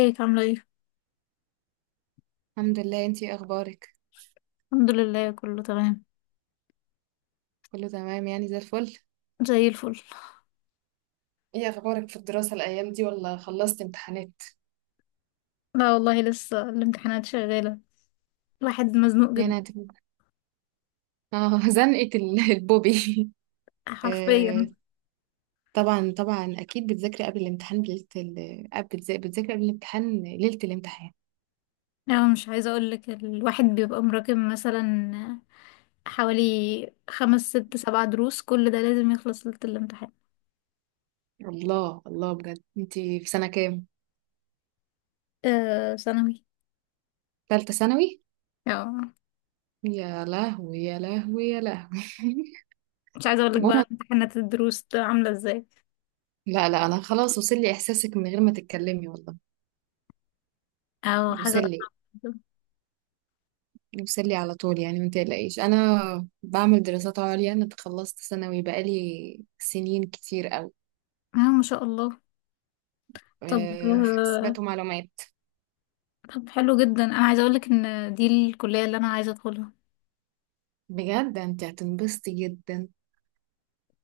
ازيك عاملة ايه؟ الحمد لله. انتي ايه اخبارك؟ الحمد لله، كله تمام. كله تمام، يعني زي الفل. زي الفل. ايه اخبارك في الدراسة الايام دي، ولا خلصت امتحانات؟ لا والله، لسه الامتحانات شغالة. الواحد مزنوق جدا. يعني هت- اه، زنقة البوبي. حرفيا. آه. طبعا طبعا، اكيد بتذاكري قبل الامتحان بليلة آه، بتذاكري قبل الامتحان ليلة الامتحان. يعني مش عايزة اقولك، الواحد بيبقى مراكم مثلا حوالي خمس ست سبع دروس، كل ده لازم يخلص ليلة الامتحان. الله الله، بجد انتي في سنة كام؟ آه ثانوي. تالتة ثانوي. اه. يا لهوي يا لهوي يا لهوي. مش عايزة اقولك بقى عموما، امتحانات الدروس ده عاملة ازاي، لا انا خلاص، وصل لي احساسك من غير ما تتكلمي والله. او حاجة وصل لي. صعبة جدا. نفصل لي على طول يعني، ما تقلقيش، انا بعمل دراسات عليا، انا تخلصت ثانوي بقالي سنين كتير قوي. اه ما شاء الله. طب أه، حسابات ومعلومات. طب حلو جدا، انا عايزة اقولك ان دي الكلية اللي انا عايزة ادخلها. بجد انت هتنبسطي جدا.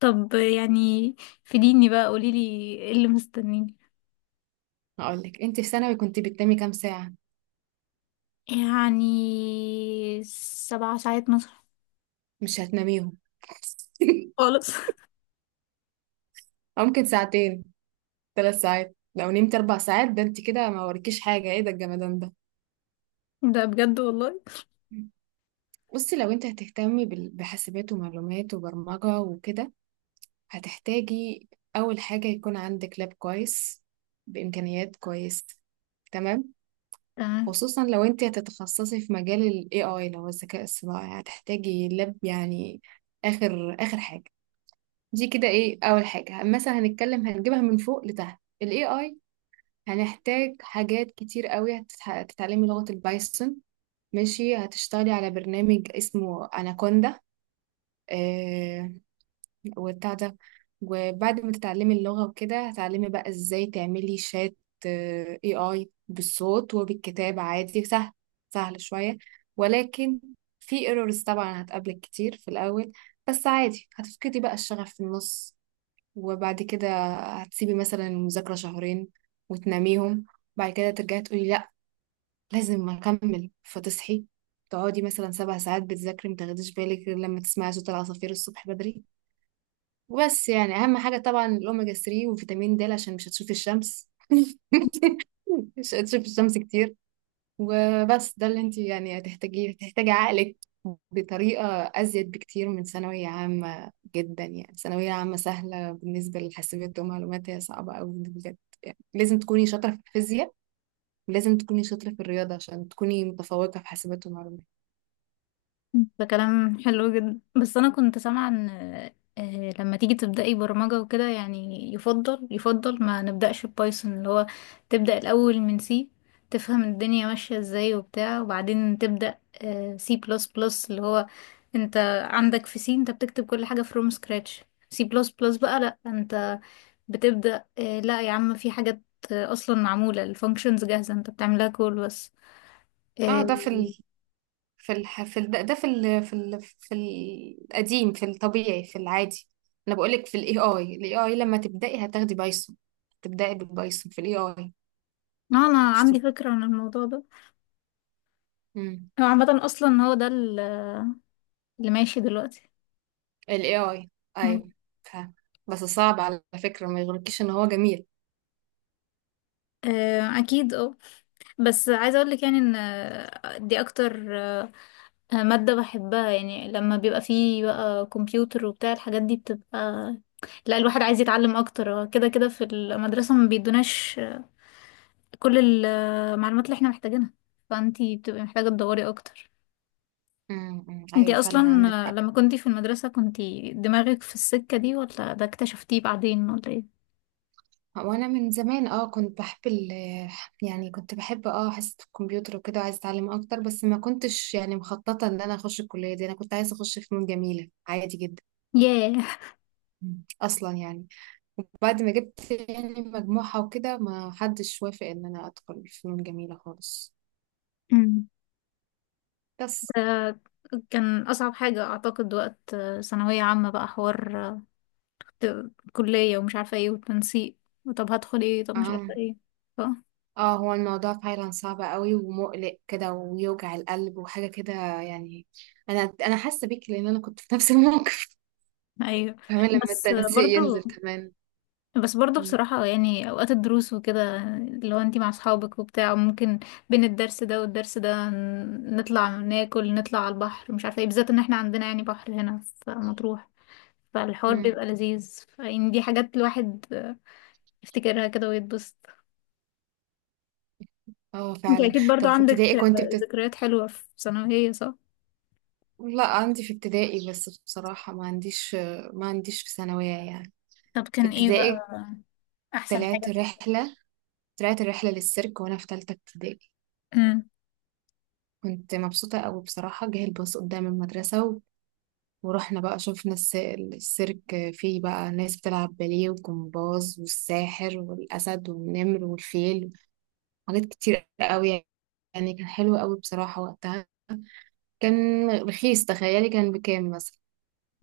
طب يعني فيديني بقى، قوليلي ايه اللي مستنيني. هقولك انت في ثانوي كنت بتنامي كام ساعة؟ يعني سبع ساعات مثلا. مش هتناميهم. خالص. أو ممكن ساعتين، ثلاث ساعات، لو نمت اربع ساعات ده انت كده ما وريكيش حاجة، ايه ده الجمدان ده؟ ده بجد والله. بصي، لو انت هتهتمي بحاسبات ومعلومات وبرمجة وكده، هتحتاجي أول حاجة يكون عندك لاب كويس بإمكانيات كويسة، تمام؟ تمام. خصوصا لو انت هتتخصصي في مجال ال AI اللي هو الذكاء الصناعي، هتحتاجي لاب يعني آخر آخر حاجة. دي كده ايه، أول حاجة مثلا هنتكلم هنجيبها من فوق لتحت، ال AI هنحتاج حاجات كتير قوي. هتتعلمي لغة البايثون، ماشي، هتشتغلي على برنامج اسمه أناكوندا وبتاع ده، وبعد ما تتعلمي اللغة وكده هتعلمي بقى ازاي تعملي شات آه، AI بالصوت وبالكتاب، عادي سهل، سهل شوية، ولكن في ايرورز طبعا هتقابلك كتير في الأول، بس عادي، هتفقدي بقى الشغف في النص وبعد كده هتسيبي مثلا المذاكرة شهرين وتناميهم، بعد كده ترجعي تقولي لأ لازم أكمل، فتصحي تقعدي مثلا سبع ساعات بتذاكري، متاخديش بالك غير لما تسمعي صوت العصافير الصبح بدري. وبس، يعني اهم حاجه طبعا الاوميجا 3 وفيتامين د، عشان مش هتشوفي الشمس. مش هتشوفي الشمس كتير. وبس، ده اللي انت يعني هتحتاجيه، هتحتاجي عقلك بطريقه ازيد بكتير من ثانويه عامه جدا، يعني ثانويه عامه سهله بالنسبه للحاسبات ومعلومات، هي صعبه قوي بجد. يعني لازم تكوني شاطره في الفيزياء، ولازم تكوني شاطره في الرياضه عشان تكوني متفوقه في حاسبات ومعلومات. ده كلام حلو جدا، بس انا كنت سامعه ان لما تيجي تبداي برمجه وكده، يعني يفضل ما نبداش ببايثون اللي هو، تبدا الاول من سي، تفهم الدنيا ماشيه ازاي وبتاع، وبعدين تبدا سي بلس بلس. اللي هو انت عندك في سي، انت بتكتب كل حاجه فروم سكراتش. سي بلس بلس بقى لا، انت بتبدا لا يا عم، في حاجات اصلا معموله، الفانكشنز جاهزه، انت بتعملها كول بس. اه آه، ده في في الح... في ال... ده ده في ال... في ال... في القديم، في الطبيعي، في العادي. انا بقولك في الاي اي، الاي اي لما تبدأي هتاخدي بايثون، تبدأي بالبايثون في الاي اي. انا مش تب... عندي فكره عن الموضوع ده. مم. هو عامة أصلا هو ده اللي ماشي دلوقتي. الاي اي، مم. ايوه. ف... بس صعب على فكرة، ما يغركيش ان هو جميل. أكيد اه. بس عايزة أقولك يعني إن دي أكتر مادة بحبها. يعني لما بيبقى فيه بقى كمبيوتر وبتاع، الحاجات دي بتبقى، لا، الواحد عايز يتعلم أكتر. هو كده كده في المدرسة ما بيدوناش كل المعلومات اللي احنا محتاجينها، فأنتي بتبقي محتاجة تدوري أكتر. مم. مم. انتي ايوه أصلا فعلا، عندك حق. لما كنتي في المدرسة كنتي دماغك في السكة دي، ولا ده اكتشفتيه بعدين، ولا ايه؟ وانا من زمان اه كنت بحب يعني كنت بحب اه حصة الكمبيوتر وكده، وعايزة اتعلم اكتر، بس ما كنتش يعني مخططة ان انا اخش الكلية دي، انا كنت عايزة اخش فنون جميلة عادي جدا. ياه. مم. اصلا يعني بعد ما جبت يعني مجموعة وكده ما حدش وافق ان انا ادخل فنون جميلة خالص. بس آه، كان أصعب حاجة أعتقد وقت ثانوية عامة، بقى حوار كلية، ومش عارفة ايه، والتنسيق، طب هدخل ايه، طب مش عارفة اه ايه. ف... اه، هو الموضوع فعلا صعب قوي ومقلق كده ويوجع القلب وحاجة كده، يعني انا حاسة بيك لان انا كنت في نفس الموقف. أيوه. كمان لما بس التنسيق برضو، ينزل كمان. بس برضو مم. بصراحة، يعني أوقات الدروس وكده، لو انتي مع أصحابك وبتاع، ممكن بين الدرس ده والدرس ده نطلع ناكل، نطلع على البحر، مش عارفة ايه، بالذات ان احنا عندنا يعني بحر هنا في مطروح. فالحوار مم. بيبقى لذيذ. يعني دي حاجات الواحد يفتكرها كده ويتبسط. اه انت فعلا. اكيد برضو طب في عندك ابتدائي كنت ذكريات حلوة في ثانوية، صح؟ لا، عندي في ابتدائي، بس بصراحة ما عنديش، ما عنديش في ثانوية يعني. طب كان في ايه ابتدائي بقى احسن طلعت حاجة؟ رحلة، طلعت الرحلة للسيرك وأنا في تالتة ابتدائي. امم. كنت مبسوطة أوي بصراحة، جه الباص قدام المدرسة ورحنا بقى شفنا السيرك، فيه بقى ناس بتلعب باليه وجمباز، والساحر والأسد والنمر والفيل، حاجات كتير أوي. يعني كان حلو أوي بصراحة وقتها. كان رخيص، تخيلي كان بكام مثلا؟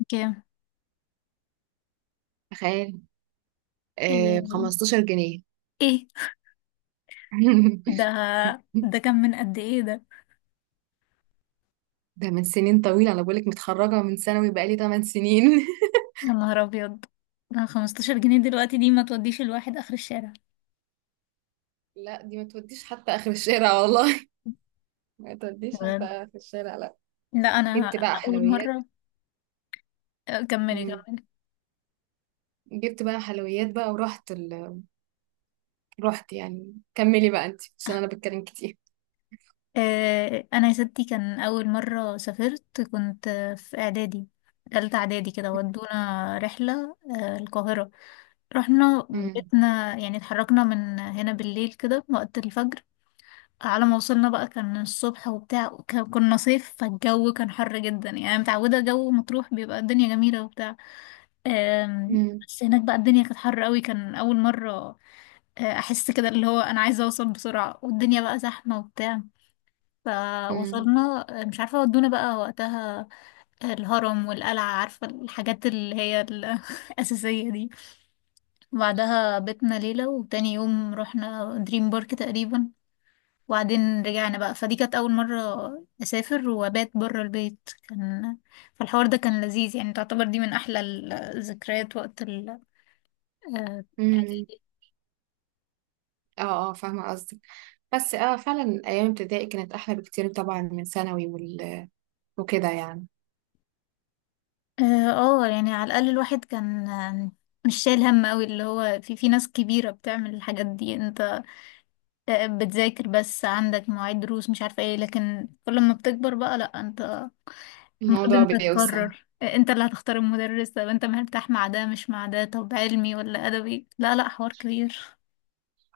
كام؟ تخيل، آه ايه؟ بخمستاشر جنيه. ايه؟ ده، ده كان من قد ايه ده؟ ده من سنين طويلة، أنا بقولك متخرجة من ثانوي بقالي 8 سنين. يا نهار ابيض. ده 15 جنيه دلوقتي دي ما توديش الواحد اخر الشارع. لا دي ما توديش حتى آخر الشارع والله. ما توديش حتى بجد. آخر الشارع. لا جبت انا، بقى اول حلويات. مرة. كملي مم. كملي. جبت بقى حلويات بقى ورحت رحت يعني، كملي بقى انت عشان انا بتكلم كتير. انا يا ستي كان اول مرة سافرت، كنت في اعدادي، تالتة اعدادي كده، ودونا رحلة القاهرة. رحنا، مم. بيتنا يعني. اتحركنا من هنا بالليل كده وقت الفجر، على ما وصلنا بقى كان الصبح وبتاع، وك- كنا صيف فالجو كان حر جدا. يعني أنا متعودة جو مطروح بيبقى الدنيا جميلة وبتاع، مم. بس هناك بقى الدنيا كانت حر قوي. كان أول مرة أحس كده اللي هو أنا عايزة أوصل بسرعة، والدنيا بقى زحمة وبتاع. مم. فوصلنا مش عارفة ودونا بقى وقتها الهرم والقلعة، عارفة الحاجات اللي هي الأساسية دي. وبعدها بيتنا ليلة، وتاني يوم رحنا دريم بارك تقريبا، وبعدين رجعنا بقى. فدي كانت أول مرة أسافر وأبات برا البيت. كان فالحوار ده كان لذيذ، يعني تعتبر دي من أحلى الذكريات وقت ال، اه. مم. اه اه، فاهمة قصدك. بس اه فعلا ايام ابتدائي كانت احلى بكتير طبعا من ثانوي وكده يعني. آه، يعني على الأقل الواحد كان مش شايل هم أوي. اللي هو في ناس كبيرة بتعمل الحاجات دي، انت بتذاكر بس عندك مواعيد دروس، مش عارفة ايه. لكن كل ما بتكبر بقى لأ، انت المفروض الموضوع انت بيوسع. تقرر انت اللي هتختار المدرس، طب انت مرتاح مع ده مش مع ده، طب علمي ولا ادبي، لا لا حوار كبير.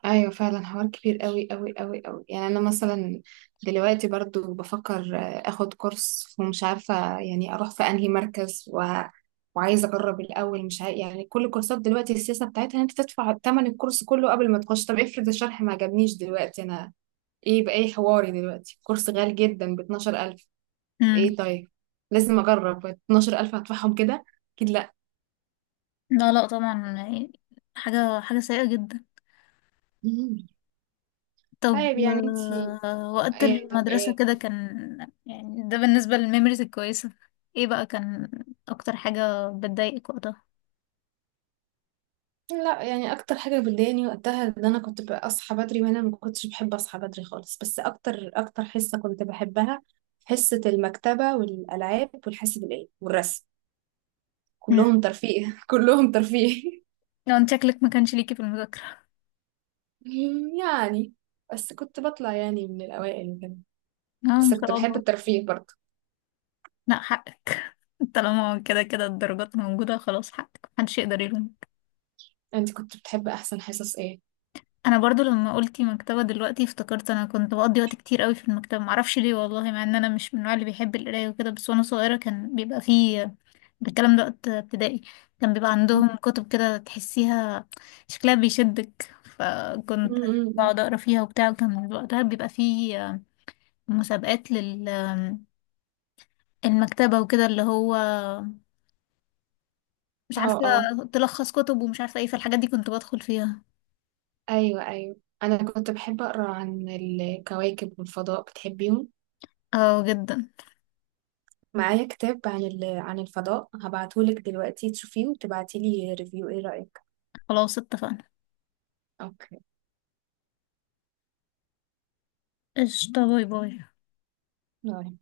ايوه فعلا، حوار كبير قوي قوي قوي قوي. يعني انا مثلا دلوقتي برضو بفكر آه، اخد كورس ومش عارفه يعني اروح في انهي مركز وعايزه اجرب الاول، مش عارف يعني كل كورسات دلوقتي السياسه بتاعتها ان انت تدفع ثمن الكورس كله قبل ما تخش، طب افرض الشرح ما عجبنيش، دلوقتي انا ايه بقى، ايه حواري؟ دلوقتي كورس غالي جدا ب 12000، امم. ايه طيب، لازم اجرب، 12000 هدفعهم كده؟ اكيد لا. لا لا، طبعا يعني حاجة سيئة جدا. مم. طب طيب يعني انت وقت إيه؟ طب المدرسة إيه؟ كده كان يعني ده بالنسبة للميموريز الكويسة. ايه بقى كان اكتر حاجة بتضايقك وقتها؟ لا يعني اكتر حاجه بتضايقني وقتها ان انا كنت بقى اصحى بدري، وانا ما كنتش بحب اصحى بدري خالص. بس اكتر اكتر حصه كنت بحبها، حصه المكتبه والالعاب والحاسب الالي والرسم، امم. كلهم ترفيه. كلهم ترفيه. لو انت شكلك ما كانش ليكي في المذاكرة. يعني بس كنت بطلع يعني من الاوائل وكده، اه ما بس شاء كنت بحب الله. الترفيه برضه. لا حقك، طالما كده كده الدرجات موجودة خلاص، حقك محدش يقدر يلومك. انت كنت بتحب احسن حصص ايه؟ انا برضو لما قلتي مكتبة دلوقتي افتكرت، انا كنت بقضي وقت كتير قوي في المكتبة، معرفش ليه والله، مع ان انا مش من النوع اللي بيحب القراية وكده. بس وانا صغيرة كان بيبقى فيه بالكلام ده وقت ابتدائي، كان بيبقى عندهم كتب كده تحسيها شكلها بيشدك، فكنت م-م-م. بقعد اقرا فيها وبتاع. وكان وقتها بيبقى فيه مسابقات لل، المكتبة وكده اللي هو، مش اه عارفة، اه، تلخص كتب ومش عارفة ايه. فالحاجات دي كنت بدخل فيها. ايوه ايوه. انا كنت بحب اقرا عن الكواكب والفضاء، بتحبيهم؟ اه جدا. معايا كتاب عن عن الفضاء، هبعتهولك دلوقتي تشوفيه وتبعتيلي ريفيو، ايه رأيك؟ خلاص اتفقنا. اوكي، قشطة، باي باي. باي.